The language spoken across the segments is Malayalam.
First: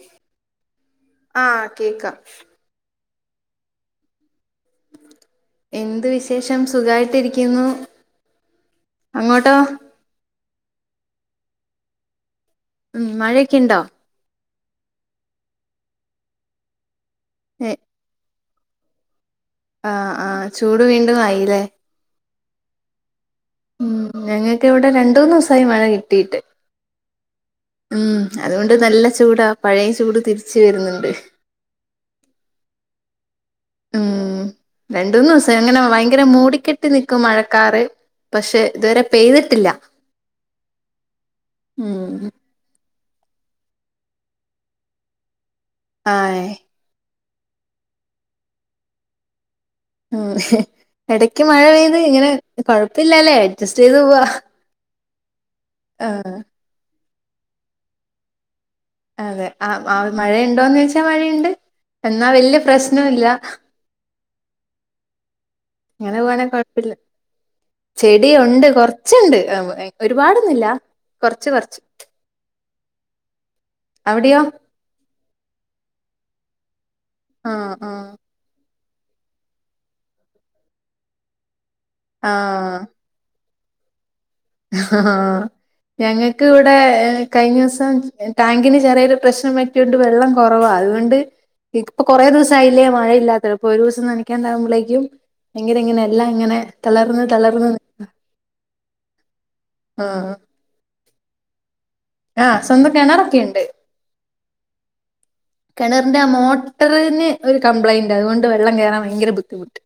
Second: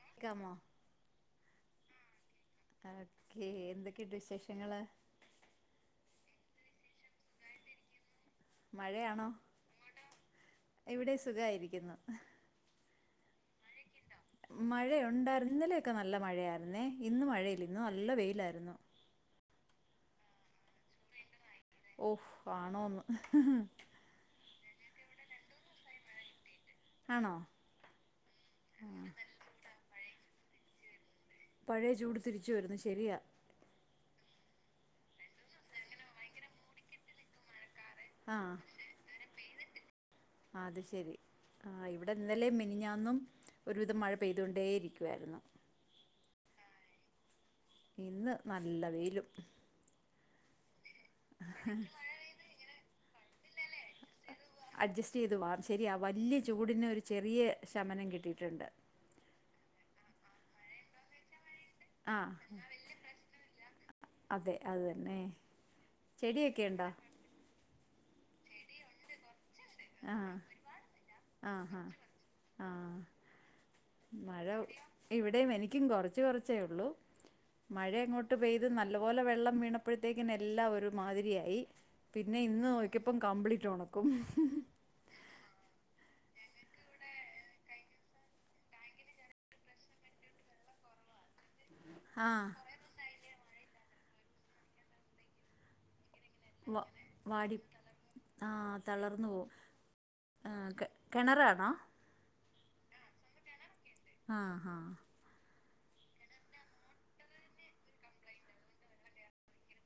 കേൾക്കാമോ ആ കേക്കാം ഓക്കെ എന്തൊക്കെയുണ്ട് വിശേഷം എന്ത് വിശേഷം സുഖമായിട്ടിരിക്കുന്നു മഴയാണോ ഇവിടെ സുഖമായിരിക്കുന്നു ഉം മഴയൊക്കെ ഉണ്ടോ മഴയുണ്ടായിര് ഇന്നലെയൊക്കെ നല്ല മഴയായിരുന്നേ ഇന്ന് മഴയില്ല ഇന്നു നല്ല വെയിലാ വുന്നു ആ ആ ചൂട് വീണ്ടും ആയില്ലേ ഓ ഫു ആണോന്ന് ഉം ഞങ്ങൾക്ക് ഇവിടെ രണ്ടൂ ന്ന് ദിവസായി മഴ കിട്ടിയിട്ട് ആണോ ഉം അതുകൊണ്ട് നല്ല ചൂടാ പഴയ ചൂട് തിരിച്ച് വരുന്നുണ്ട് പഴയ ചൂട് തിരിച്ചു വന്ന് ശരിയാ മ് രണ്ട് മൂന്ന് ദിവസായി അങ്ങനെ ഭയങ്കര മൂടിക്കെട്ടി നിക്കും മഴക്കാറ് ആഹ് പക്ഷെ ഇതുവരെ പെയ്തിട്ടില്ല അത് ശെരി ആ ഇവിടെ ഉം ഇന്നലേ മിനിഞാ ഇന്നും ഒരുവിധം മഴ പെയ്തോണ്ടേ ഇരിക്കുവായിരുന്നു ആഹ ഇന്ന് നല്ല വെയിലും ആ ഇടക്ക് മഴ പെയ്ത് ഇങ്ങനെ കൊഴപ്പില്ലലേ അഡ്ജസ്റ്റ് ചെയ്ത് വാ ശരിയാ ആഹ് വല്ല്യ ചൂടിന് ഒരു ചെറിയ ശമനം കിട്ടിയിട്ടുണ്ട് അതെ ആ് മഴയുണ്ടോന്ന് വെച്ചാ മഴയുണ്ട് എന്നാ ആഹ് വല്യ പ്രശ്നോല്ല അതെ അതു തന്നെ. അങ്ങനെ പോണെ ചെടിയൊക്കെ ഉണ്ടോ കൊഴപ്പില്ല ചെടിയുണ്ട് കൊറച്ചുണ്ട് ആഹ് ഒരുപാടൊന്നില്ല കൊറച്ച് കുറച്ച് ആഹാ ആഹ് മഴ ഇവിടെയും എനിക്കും കൊറച്ച് കൊറച്ചേ ഉള്ളൂ ആഹ് മഴ അങ്ങോട്ട് പെയ നല്ല പോലെ വെള്ളം വീണപ്പോയ്ത്തേക്കിന് എല്ലാം ഒരു മാതിരിയായി പിന്നെ ഇന്ന് ആഹ് നോക്കപ്പം കംപ്ലീറ്റ് ഉണക്കും. ഹും ആഹ ഞങ്ങൾക്ക് ഇവിടെ കഴിഞ്ഞ ദിവസം ടാങ്കിന് ചെറിയൊരു പ്രശ്നം പറ്റിയോണ്ട് വെള്ളം കുറവാ അതുകൊണ്ട് ഇപ്പൊ കൊറേ ആഹ് ദിവസയില്ലേ മഴയില്ലാത്തത്പ്പൊ ഒരു ദിവസം നനക്കാണ്ടകുമ്പോഴേക്കും ഭയങ്കര ഇങ്ങനെ എല്ലാം ഇങ്ങനെ വ തളർന്നു തളർന്നു നി ഓ കിണറാണോ ആഹ സ്വന്തം കിണറൊക്കെയുണ്ട് ആഹ് ആഹ് കെണറിന്റെ ആ മോട്ടറിന് ഒരു കംപ്ലൈയിന്റ് അതുകൊണ്ട് വെള്ളം കേറാൻ ഭയങ്കര ബുദ്ധിമുട്ട്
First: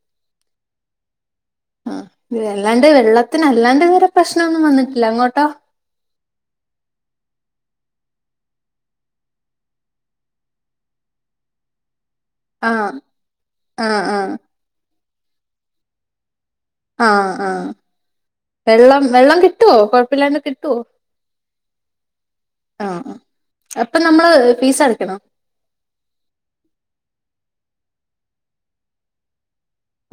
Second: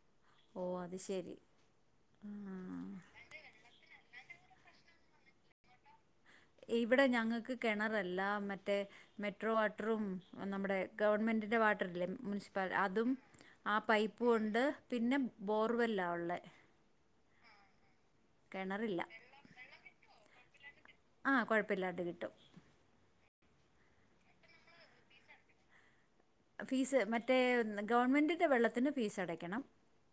ഓ അത് ശെരി ആ വെല്ലാണ്ട് വെള്ളത്തിന് അല്ലാണ്ട് വേറെ പ്രശ്നൊന്നും വന്നിട്ടില്ല അങ്ങോട്ടോ ഇവിടെ ഞങ്ങൾക്ക് കിണറല്ല മറ്റേ മെട്രോവാട്ടറും നമ്മുടെ ഗവൺമെന്റ് എന്റെ വാട്ടറിലും ആ മുനിസിപ്പാലി അതും ആ പൈപ്പുംണ്ട് പിന്നെ ബോർവെല്ലാ ഉള്ളെ ആ ആ കിണറില്ല വെള്ളം വെള്ളം കിട്ടുവോ? കൊഴപ്പില്ലാണ്ട് കിട്ടുവോ? അ കിട്ടും ആ ആ അപ്പൊ നമ്മള് ഫീസ് അടക്കണം ഫീസ് മറ്റേ ഗവണ്മെന്റിന്റെ വെള്ളത്തിന് ഫീസ് അടയ്ക്കണം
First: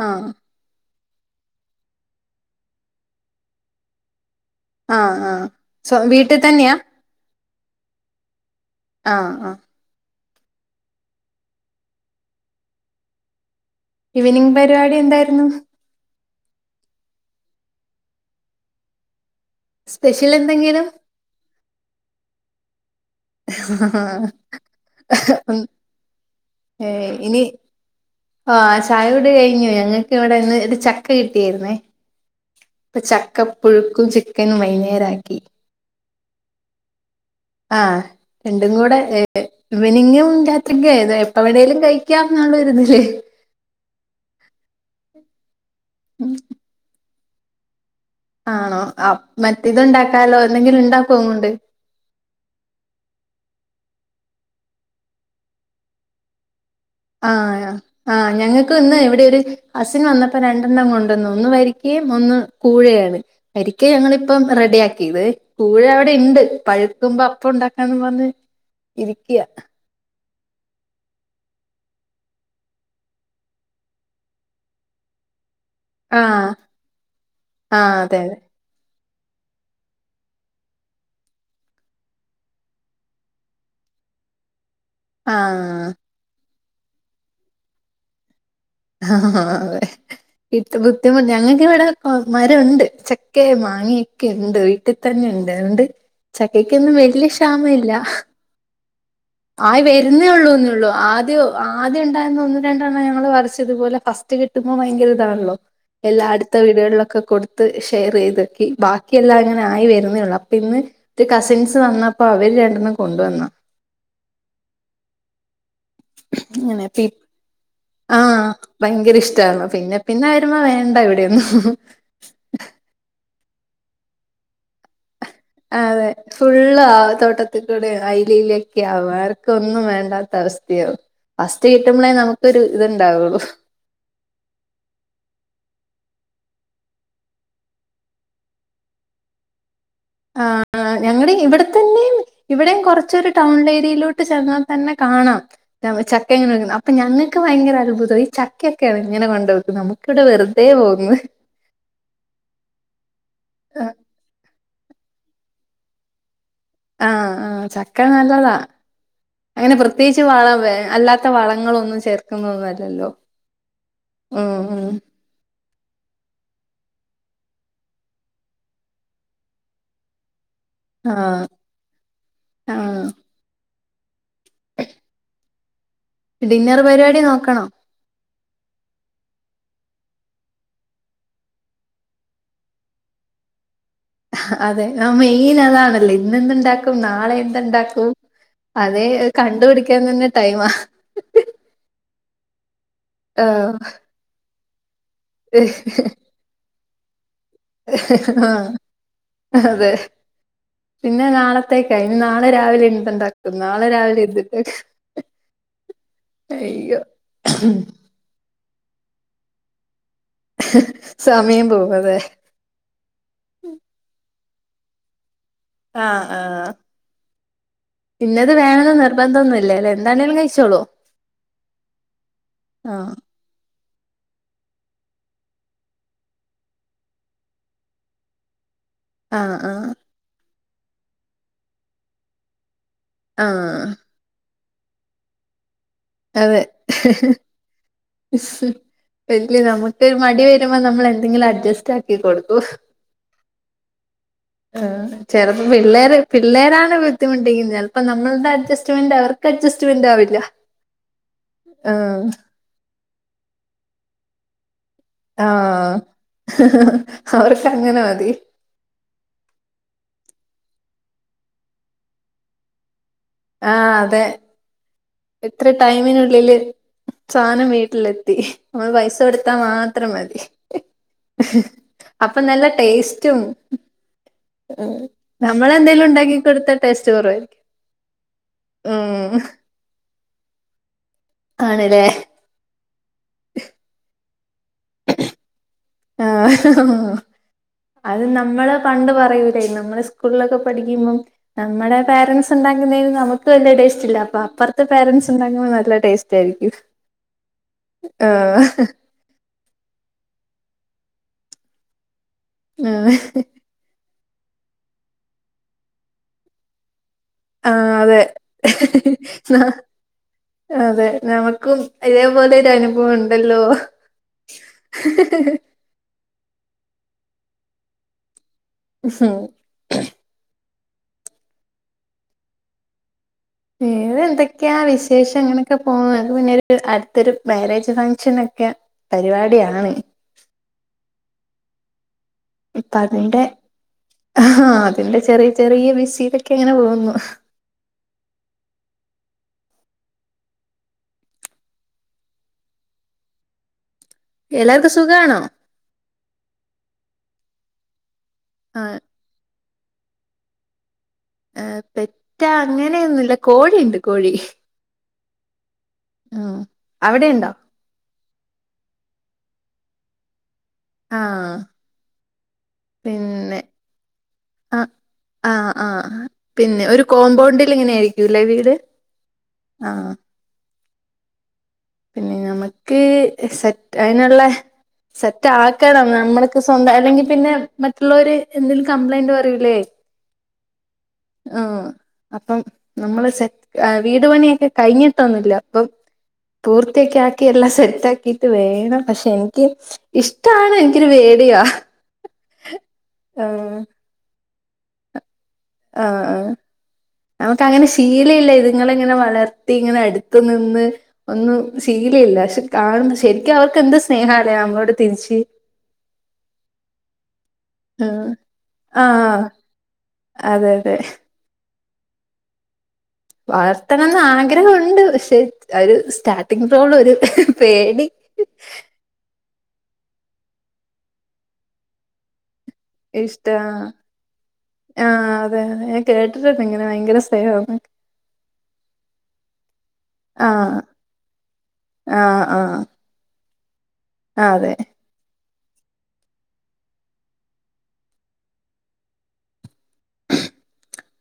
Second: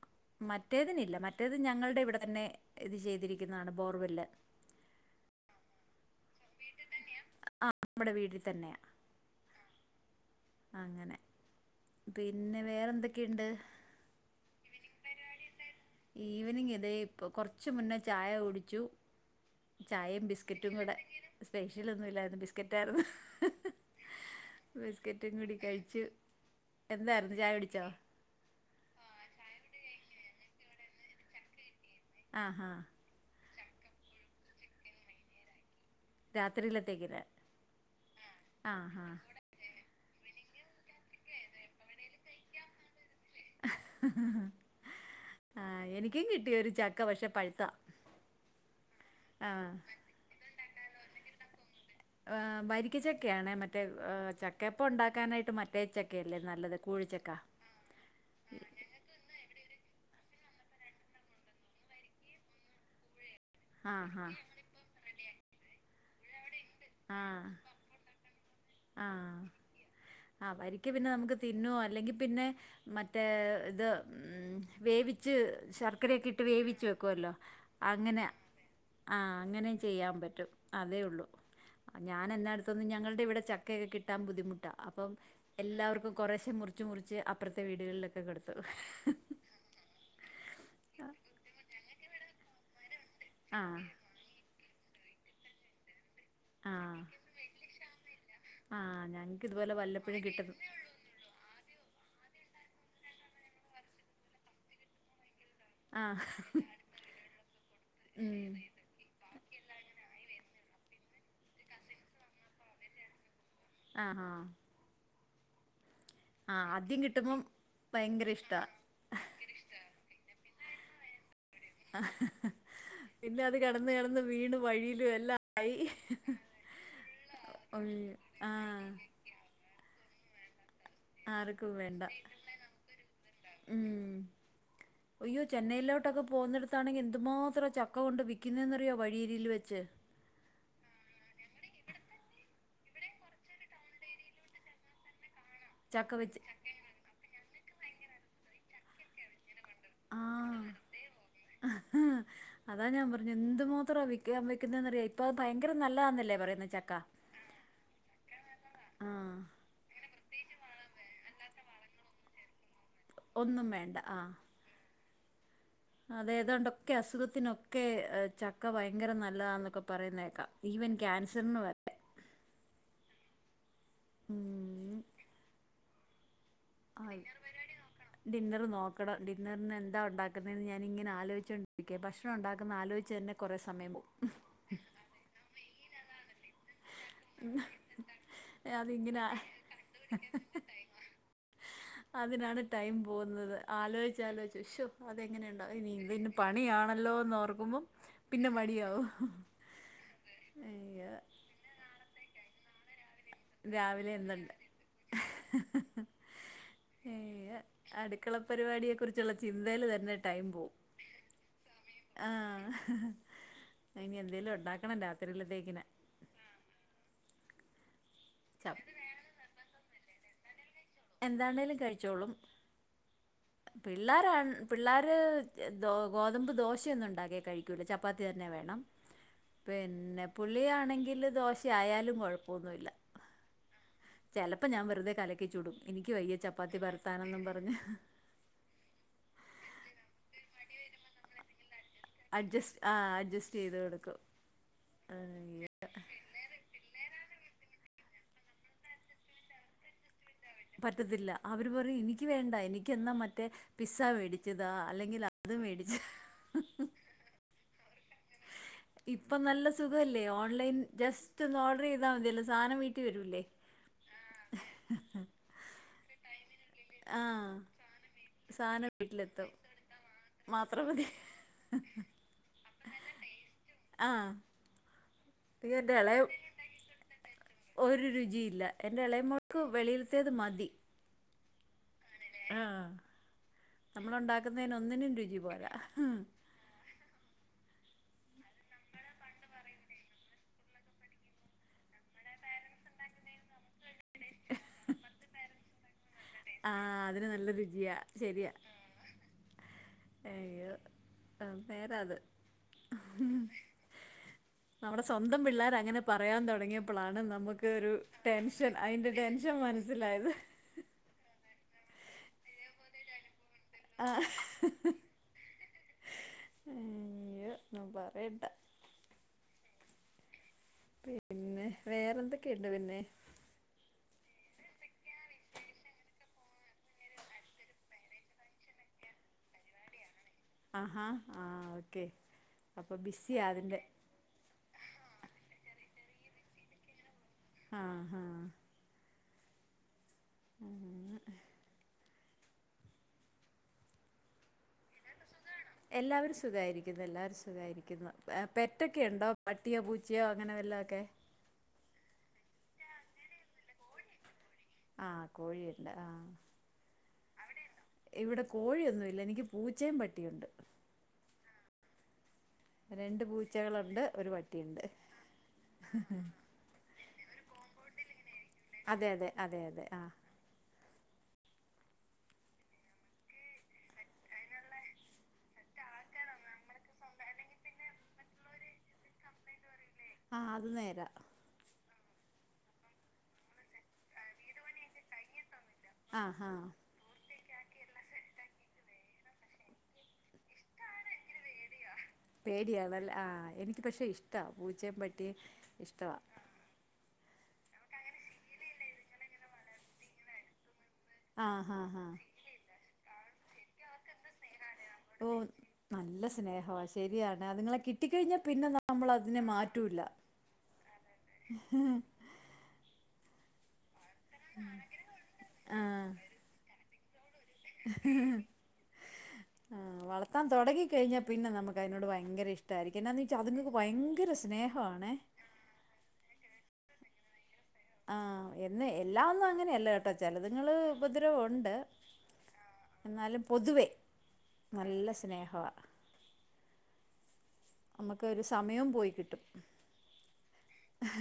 ആ മറ്റേതിനില്ല മറ്റേത് ഞങ്ങളുടെ ഇവിടെ തന്നെ ഇത് ചെയ്തിരിക്കുന്നതാണ് ബോർവെല്ല് ആ ആ സ്വ വീട്ടിൽ തന്നെയാ ആ നമ്മുടെ വീട്ടിൽ തന്നെയ ആഹ ആഹ. അങ്ങനെ പിന്നെ വേറെ എന്തൊക്കെയുണ്ട്? ഈവനിങ് പരിപാടി എന്തായിരുന്നു ഈവനിങ് ഇതെ ഇപ്പൊ കൊറച്ച മുന്നേ ചായ കുടിച്ചു ചായയും സ്പെഷ്യൽ ബിസ്കറ്റും എന്തെങ്കിലും കൂടെ സ്പെഷ്യൽ ഒന്നുംല്ലായിരുന്നു ബിസ്കറ്റായിരുന്നു കൂടി ആ കഴിച്ചു ഏ എന്തായിരുന്നു ഇനി ചായ കുടിച്ചോ ആ ചായോടി കഴിഞ്ഞു ഞങ്ങക്ക് ഇവിടെന്ന് ചക്ക കിട്ടിയായിരുന്നേ ആഹ് ആഹ കപ്പുഴുക്കും ചിക്കനും വൈുന്നേരക്കി രാത്രിയിലതെക്കിനെ ആ രണ്ടും കൂടെ ഈവനിങ്ങും എപ്പ വേണേലും കഴിക്കാം [unintelligible] ഉള്ളതില് ആ എനിക്കും കിട്ടിയ ഒരു ചക്ക പക്ഷെ പഴുത്താ ആണോ മറ്റേത് ഇത്ണ്ടാക്കാലോ എന്തെങ്കിലും ഉണ്ടാക്കോ അങ്ങോണ്ട് വ രിക്കച്ചക്കെയാണെ മറ്റേ ചക്കപ്പ ഉണ്ടാക്കാനായിട്ട് മറ്റേച്ചക്കല്ലേ നല്ലത്. കൂഴിച്ചക്ക ആഹ ആഹ് ഞങ്ങൾക്ക് ഇന്ന് ഇ വിടൊരു ഒരു കസിൻ വന്ന പ്പ രണ്ടെണ്ണം കൊണ്ടുവന്ന് ഒന്ന് വരിക്കകയും ഒന്ന് കൂഴയാണ് വരിക്ക ആ ഹാ ഞങ്ങളിപ്പം റെഡി ആക്കിയത് കൂ ഴ അവിടെ ഉണ്ട് ആ പഴുക്കുമ്പോ അപ്പ ഉണ്ടാക്കാന്നും പറഞ്ഞ് ഇരിക്കയാ ആ ആ വരിക്ക പിന്നെ നമുക്ക് തിന്നുവോ അല്ലെങ്കിൽ പിന്നെ മറ്റേ ഇത് വേ വിച്ച് ശർക്കരയൊക്കെ ഇട്ട് ആഹ് വേവിച്ചു വെക്കുവല്ലോ ആഹ് അതെ അങ്ങനെ അതെ ആഹ അങ്ങനെയും ചെയ്യാൻ പറ്റും അതേ ഉള്ളു ഞാൻ എാ അടുത്തോന്നന്ന് ഞങ്ങളുടെ ഇവിടെ ചക്കയൊക്കെ കിട്ടാൻ ബുദ്ധിമുട്ടാ അപ്പം ആഹ് എല്ലാവർക്കും കുറശെ മുറി മുറിച്മൂറിച്ച് അപ്പുറത്തെ വീടുകളിലൊക്കെ കൊടുത്തു വിടു ഹാആ അതെ ഇട്ട് ബുദ്ധിമുട്ട.. ഞങ്ങക്കവിടെ മര ഇണ്ട് ച ഒക്കെ ആ മാങ്ങിയൊക്കെ ഉണ്ട് വീട്ടിൽ തന്നെ ഉണ്ട് അതുകൊണ്ട് ആ ചക്കയ്ക്കൊന്നും വെല്യ ക്ഷാമ ഇല്ല. ആ ഞങ്ങൾക്ക് ഇതുപോലെ ആയി വല്ലപ്പോഴും വരുന്നേ കിട്ടുന്നു ഉള്ളൂന്നേള്ളു ആദ്യ ആദ്യം ഉണ്ടായിരുന്ന ഒന്ന രണ്ടെണ്ണം ഞങ്ങൾ വരച്ചതുപലെ ഫസ്റ്റ് കിട്ടുമ്പോൾ ഭയങ്കര ഇതാണല്ലോ? ആ എല്ലാ അടുത്ത വീടുകളിലൊക്കെ കൊടുത്ത് ഷെയർ ഉം ചെയ്തക്കി ബാക്കി എല്ലാം ഞ ആയി വരുന്നേള്ളൂ അപ്പൊ ഇന്ന് ഒരു കസിൻസ് വന്നപ്പോ അവര് രണ്ടെണ്ണം കൊണ്ടുവന്ന ആഹ ആ ആഹ് ആഹ് അങ്ങനെ ആദ്യം കിട്ടുമ്പം ഭയങ്കര ആഹ ഇഷ്ടാ ഭയങ്കര ഇഷ്ടാണ് പിന്നെ പിന്നെ മ വേണ്ട ഇവിടെയൊന്നും. ഹ ഹ പിന്നെ അത് കിടന്ന് കിടന്ന് വീണ് വഴിയിലും എല്ലാം ആയി അതെ ഫുൾ ആ തോട്ടത്തിൽ കൂടെ ഒയ്യോ അയിലിലൊക്കെ ആഹ് ആവും.. ആർക്കൊന്നും വേണ്ട വല്ലാത്ത അവസ്ഥയാ ആർക്കും ഫസ്റ്റ് വേണ്ട കിട്ടുമ്പോളേ നമുക്ക് ഒരു ഇത്ണ്ടാവുള്ളൂ ഉം അയ്യോ ചെന്നൈയിലോട്ട്ക്കെ പോകുന്നിടത്ത് അത്താണെങ്കിൽ എന്ത്ന്മാത്രം ചക്ക കൊണ്ട് വിൽക്കുന്നതെന്നറിയോ വഴിയിൽ വെച്ച് ആ ഞങ്ങ ഇവിടെത്തന്നെയും ഇവിടെയും കുറച്ചരു ടൗൺ ഏരിയലോട്ട് ചേന്നാ തന്നെ കാ കാണാം ചക്ക എങ്ങനെ അപ്പൊ ഞങ്ങൾക്ക് ഭയങ്കര അത്ഭുതമാണ് ഈ ചക്കൊക്കെയാണ് ഇങ്ങനെ കൊണ്ടത് നമുക്കിവിടെ വെറുതെ ആഹ് പോകുന്നു ആ ിയ ഇപ്പ അത് ഭയങ്കര നല്ലതാന്നല്ലേ പറയ ആഹ ആ ചക്ക നല്ലതാ ആഹ് അങ്ങനെ പ്രത്യേകിച്ച് വള വേ അല്ലാത്ത അല്ലാത്ത വളങ്ങളൊന്നും ചേർക്കുന്നൊന്നല്ലല്ലോ ഒന്നും ഉം.. ഉം.. അതേതാണ്ടൊക്കെ അസുഖത്തിനൊക്കെ ചക്ക ഭയങ്കര നല്ലതാന്നൊക്കെ പറയുന്നേക്കാം. ഈവൻ ആഹ്... ക്യാൻസറിന് വരെ ആഹ്... ഉം. ഡിന്നർ ആ പരിപാടി നോക്കണോ? ഡിന്നർ നോക്കണം ഡിന്നറിന് എന്താ ഉണ്ടാക്കുന്നതെന്ന് ഞാനിങ്ങനെ ആലോചിച്ചൊണ്ടിരിക്കയാണ് ഭക്ഷണം ഉണ്ടാക്കുന്ന ആലോചിച്ച പിന്നെ കുറെ സമയ പോവും അതെ ആ മെയിൻ അതാണല്ലോ ഇന്നെന്ത് ഇണ്ടാക്കും നാളെ എന്ത് ഇണ്ടാക്കും അതെ അതിങ്ങനെ ആ- കണ്ടുപിടിക്കാൻ തന്നെ ടൈമാ അതിനാണ് ടൈം പോകുന്നത് ആഹ് ആലോചിച്ചാലോചിച്ച് ഉശോ അതെങ്ങനെ ഉണ്ടാവും ഇനി ഇ ഇെ പണിയാണ ല്ലോർക്ക ആ അതെ അയ്യോ പിന്നെ നാളത്തേക്കയ് ഇനി നാളെ രാവിലെ ന്ത്‌ ഇണ്ടാക്ക രാവിലെ എന്തണ്ട് ഹേ ഹ് ഹേ യ്ക [inaudible] പരിപാടിയെ കുറിച്ചുള്ള ചിന്തയിൽ തന്നെ ടൈം പോവും.. സമയം പോകും അതെ ആഹ്... ഞാൻ എന്തേലും ഉണ്ടാക്കട്ടെ ണം രാത്രിയിലത്തെക്ക് ആഹ ആഹ് ഇന്നത് ചപ് വേണെന്ന് നിർബന്ധന്നില്ലല്ലേ.. എന്താണേലും കഴിച്ചോളോ? എന്താണേലും കഴിച്ചോളും. ആഹ് പിള്ളേർാണ് പിള്ളേർ ഗോതമ്പ് ദോശയൊന്നും ഉണ്ടാക്കിയൽ കഴിക്കൂല ചപ്പാത്തി തന്നെ വേണം ആഹ് ആഹ് പിന്നെ പുള്ളിയാണെങ്കില് ദോശയായാലും കൊഴപ്പമൊന്നുമല്ല ആഹ്... ചിലപ്പോ ഞാൻ വെുതെ കലക്കി ചുടും എനിക്ക് വയ്യ അതെ ചപ്പാത്തി പരത്താനൊന്നും പറഞ്ഞ് ഇല്ല നമക്ക് മടി വരുമ്പോൾ നമ്മൾ എന്തെങ്കിലും അഡ്ജസ്റ്റ് ആക്കി കൊടുക്കും അഡ്ജസ്റ്റ് ആ അഡ്ജസ്റ്റ് ചെയ്ത് കൊടുക്കും ആ ചെലപ്പ പിള്ളേര് പിള്ളേരാണ് ബുദ്ധിമുട്ടിക്കും അപ്പൊ നമ്മളുടെ അഡ്ജസ്റ്റ്മെന്റ് അവർക്ക് അഡ്ജസ്റ്റ്മെന്റ് ആവില്ല പറ്റത്തില്ല അവര് പറയും എനിക്ക് ആഹ് വേണ്ട എനക്ക് എന്നാ മറ്റേ പിസ്സ മേടിച്ച്താ ആഹ അവർക്ക് അങ്ങനെ മതി ഇപ്പൊ നല്ല സുഖല്ലേ ഓൺലൈൻ ജസ്റ്റ് ഒന്ന് ഓർഡർ ചെയ്താൽ മതിയല്ല സാധനം വരൂല്ലേ ആഹ അതെ എത്ര ടൈമിനുള്ളില് ആ സാധനം വീട്ടിലെത്തി നമ്മൾ സാധനം പൈസ വീട്ടിലെത്തും കൊടുത്താ മാത്രം മതി മാത്രം മതി അപ്പൊ നല്ല ടേസ്റ്റും ആഹ ഉ നമ്മളെന്തെങ്കിലും ഉണ്ടാക്കി കൊടുത്ത ടേസ്റ്റ് കുറവായിരിക്കും ഒരു രുചിയില്ല എന്റെ ഉം ഇളയമോൾക്ക് വെളിയിൽത്തയത് മതി ആണല്ലേ ആഹ നമ്മള ഉണ്ടാക്കുന്നതിന് ഒന്നിനും രുചി പോരാ ആഹ അത് നമ്മള് പണ്ട് പറയൂലേ നമ്മള് സ്കൂളിലൊക്കെ പഠിക്കുമ്പം നമ്മുടെ പേരൻസ് ഉണ്ട തങ്ങുന്നതി നമുക്ക് വലിയ ടേസ്റ്റ്ല്ല അപ്പൊ അപ്പറത്തെ പാരൻറ്സ് ഉണ്ടാകുന്നതിനു നല്ല ടെസ്റ്റാ ആഹ അതിന് നല്ല രുചിയാ ശെരിയ ആഹ് അയ്യോ ആ വേരാ അത് ആഹ നമ്മുടെ സ്വന്തം പിള്ളേർ അങ്ങനെ പറയാൻ തുടങ്ങിയപ്പോളാണ് ആ നമുക്ക് ഒരു ആഹ് അതെ ടെൻഷൻ അതിന്റെ ടെൻഷൻ മനസ്സിലായത് അതെ നമുക്കും ഇതേപോലെ ഒരു അനുഭവം ഉണ്ടല്ലോ ആഹ് ഇയ്യോ ഒന്നും പറയണ്ട ഹഹ പിന്നെ വേറെന്തൊക്കെയുണ്ട് പിന്നെ വേറെ എന്തൊക്കെയാ വിശേഷം അങ്ങനെയൊക്കെ പോന്നു അത് പിന്നെ അടുത്തൊരു മാരേജ് ഫങ്ഷൻ ഒക്കെയ പരിപാടിയാണ് ആഹാ ആഹ ഓക്കെ ഇപ്പ അപ്പൊ അതിന്റെ ബിസിയാ ആ അതിന്റെ ചെറിയ ചെറിയ ബിസിലൊക്കെ ഇങ്ങനെ പോകുന്നു ആഹ ഹഹ മ്മ് എല്ലാവർക്കും സുഖമാണോ എല്ലാവരും സുഖായിരിക്കുന്നു എല്ലാവരും സുഖായിരിക്കുന്നു ആ പെറ്റൊക്കെയുണ്ടോ പട്ടിയോ പൂച്ചയോ അങ്ങനെ വെല്ല ഒക്കെ ഏർ പെറ്റാ അങ്ങനെയൊന്നുമല്ല കോഴിയുണ്ട് കോഴി ആഹ കോഴിയുണ്ട് ആഹ ഉം. അവിടെയുണ്ടോ ഇവിടെ കോഴിയൊന്നും ഇല്ല എനിക്ക് പൂച്ചയും പട്ടിയുണ്ട് ആഹ രണ്ട് പൂച്ചകളുണ്ട് ഒരു ആ പട്ടിയുണ്ട് ആ ആ പിന്നെ ഒരു കോമ്പൗണ്ടിൽ എങ്ങനൊയിരിക്കുംല്ലേ വീട് അതെ അതെ അതെ അതെ ആ ആഹ പിന്നെ നമക്ക് സെറ്റ് അയിനുള്ള സെറ്റ് ആക്കാണം നമ്മക്ക് സ്വന്തം അല്ലെങ്കി പിന്നെ മറ്റുള്ളവര് എന്തേങ്കിലും കംപ്ലൈന്റ് പറയൂല്ലേ ആ അത് നേരാ ആ അപ്പം നമ്മള് സെറ്റ് വീടു പണിയൊക്കെ കഴിഞ്ഞിട്ടൊന്നുല്ല അപ്പം ആ ഹാ പൂർത്തിയക്ക ക്കി എല്ലാം സെറ്റ് ആക്കിട്ട് വേണം പക്ഷെ എനിക്ക് ഇഷ്ടമാണ് എനിക്കൊരു പേടിയ പേടിയണല്ല ആ എനിക്ക് പക്ഷെ ഇഷ്ട പൂച്ചയും പട്ടി ആ ആ നമുക്ക് അങ്ങനെ ശീല ഇല്ല ഇതുങ്ങള ഇങ്ങനെ വളർത്തി ഇങ്ങനെ അടുത്തു നിന്ന് ഒന്നും ആഹ് ആഹ് ആഹ് ശീലില്ല പക്ഷെ കാണു ശരിക്കും അവർക്ക് എന്ത് സ്നേഹ അല്ലേ നമ്മ ഓ നല്ല സ്നേഹവാ ശരിയാണ് അതുങ്ങളെ ആഹ് കിട്ടിക്കഴിഞ്ഞാ പിന്നെ നമ്മൾ അതിനെ ആഹ് മാറ്റൂല്ല അതെ അതെ വളർത്തണംന്ന് ആഗ്രഹുണ്ട് പക്ഷെ ഒരു ആഹ് സ്റ്റാർട്ടിംഗ് പ്രോബ്ലം ഒരു പേടി ആ വളർത്താ തുടിങ്ങിക്കഴിഞ്ഞാ പിന്നെ നമക്ക് അതിനോട് ഭയങ്കര ഇഷ്ടം ഇഷ്ട ആ ആ സ്നേഹവാണേ അതെതെ ഞാൻ കേട്ടിട്ടുണ്ട് ഇങ്ങനെ ഭയങ്കര സ്നേഹം ആ എന്ന് എല്ലാം ഒന്നും അങ്ങനെയല്ല കേട്ടോ ചിലതുങ്ങള് ആഹ് ഉപദ്രവം ഉണ്ട് ആഹ് ആഹ് എന്നാലും പൊതുവേ ആഹ് അതെ നല്ല സ്നേഹവാ നമുക്ക്‌ ഒരു സമയവും പോയി കിട്ടും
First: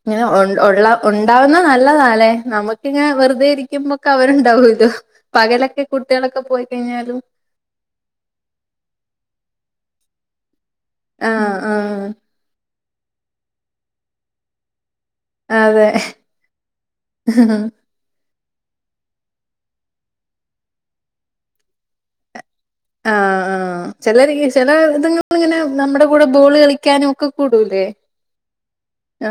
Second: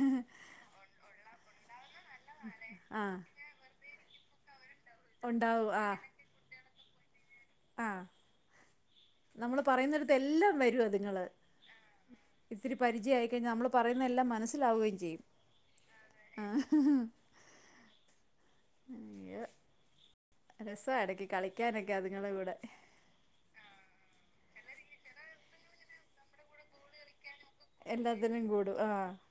ഇങ്ങനെ ഉള്ള ഉണ്ടാവുന്ന നല്ലതല്ലേ നമുക്കിങ്ങനെ ആഹ് വെറുതെ ഇരിക്കുമ്പോ അവരുണ്ടാവൂ ഇല്ലോ ഒണ്ടാവും പകലൊക്കെ കുട്ടികളൊക്കെ പോയിക്കഴിഞ്ഞാലും ആ നമ്മള് പറയുന്നിടത്ത് എല്ലാം വരും അതുങ്ങള് ആഹ് ആഹ് ഇത്തിരി പരിചയം ആയികഴിഞാൽ നമ്മൾപറയുന്നതെല്ലാം മനസ്സിലാവുകയും ചെയ്യും അതെ രസ ഇടക്ക് കളിക്കാനൊക്കെ അതുങ്ങളെ കൂടെ ആ ആ ചില ചില ഇത്ങ്ങള് ഇങ്ങനെ നമ്മുടെ കൂടെ ബോൾ കളിക്കാനും ഒക്കെ കൂടുലേ എല്ലാത്തിനും കൂടും ആ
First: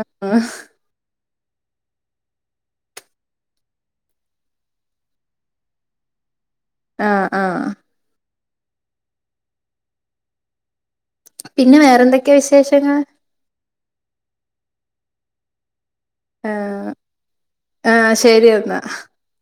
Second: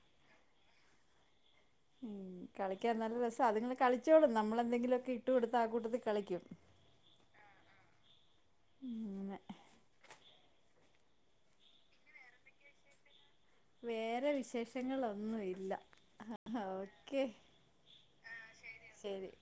കളിക്കാൻ നല്ല രസ അതുങ്ങള് കളിച്ചോളും നമ്മളെന്തെങ്കിലുമൊക്കെ ഇട്ട് കൊടുത്ത ആ കൂട്ടത്തിൽ കളിക്കും ആ ആ [inaudible] പിന്നെ വേറെന്തൊക്കെയാ വിശേഷങ്ങൾ വേറെ വിശേഷങ്ങളൊന്നും ഇല്ല ആ ഓക്കെ ആ ശരി എന്നാ ശരി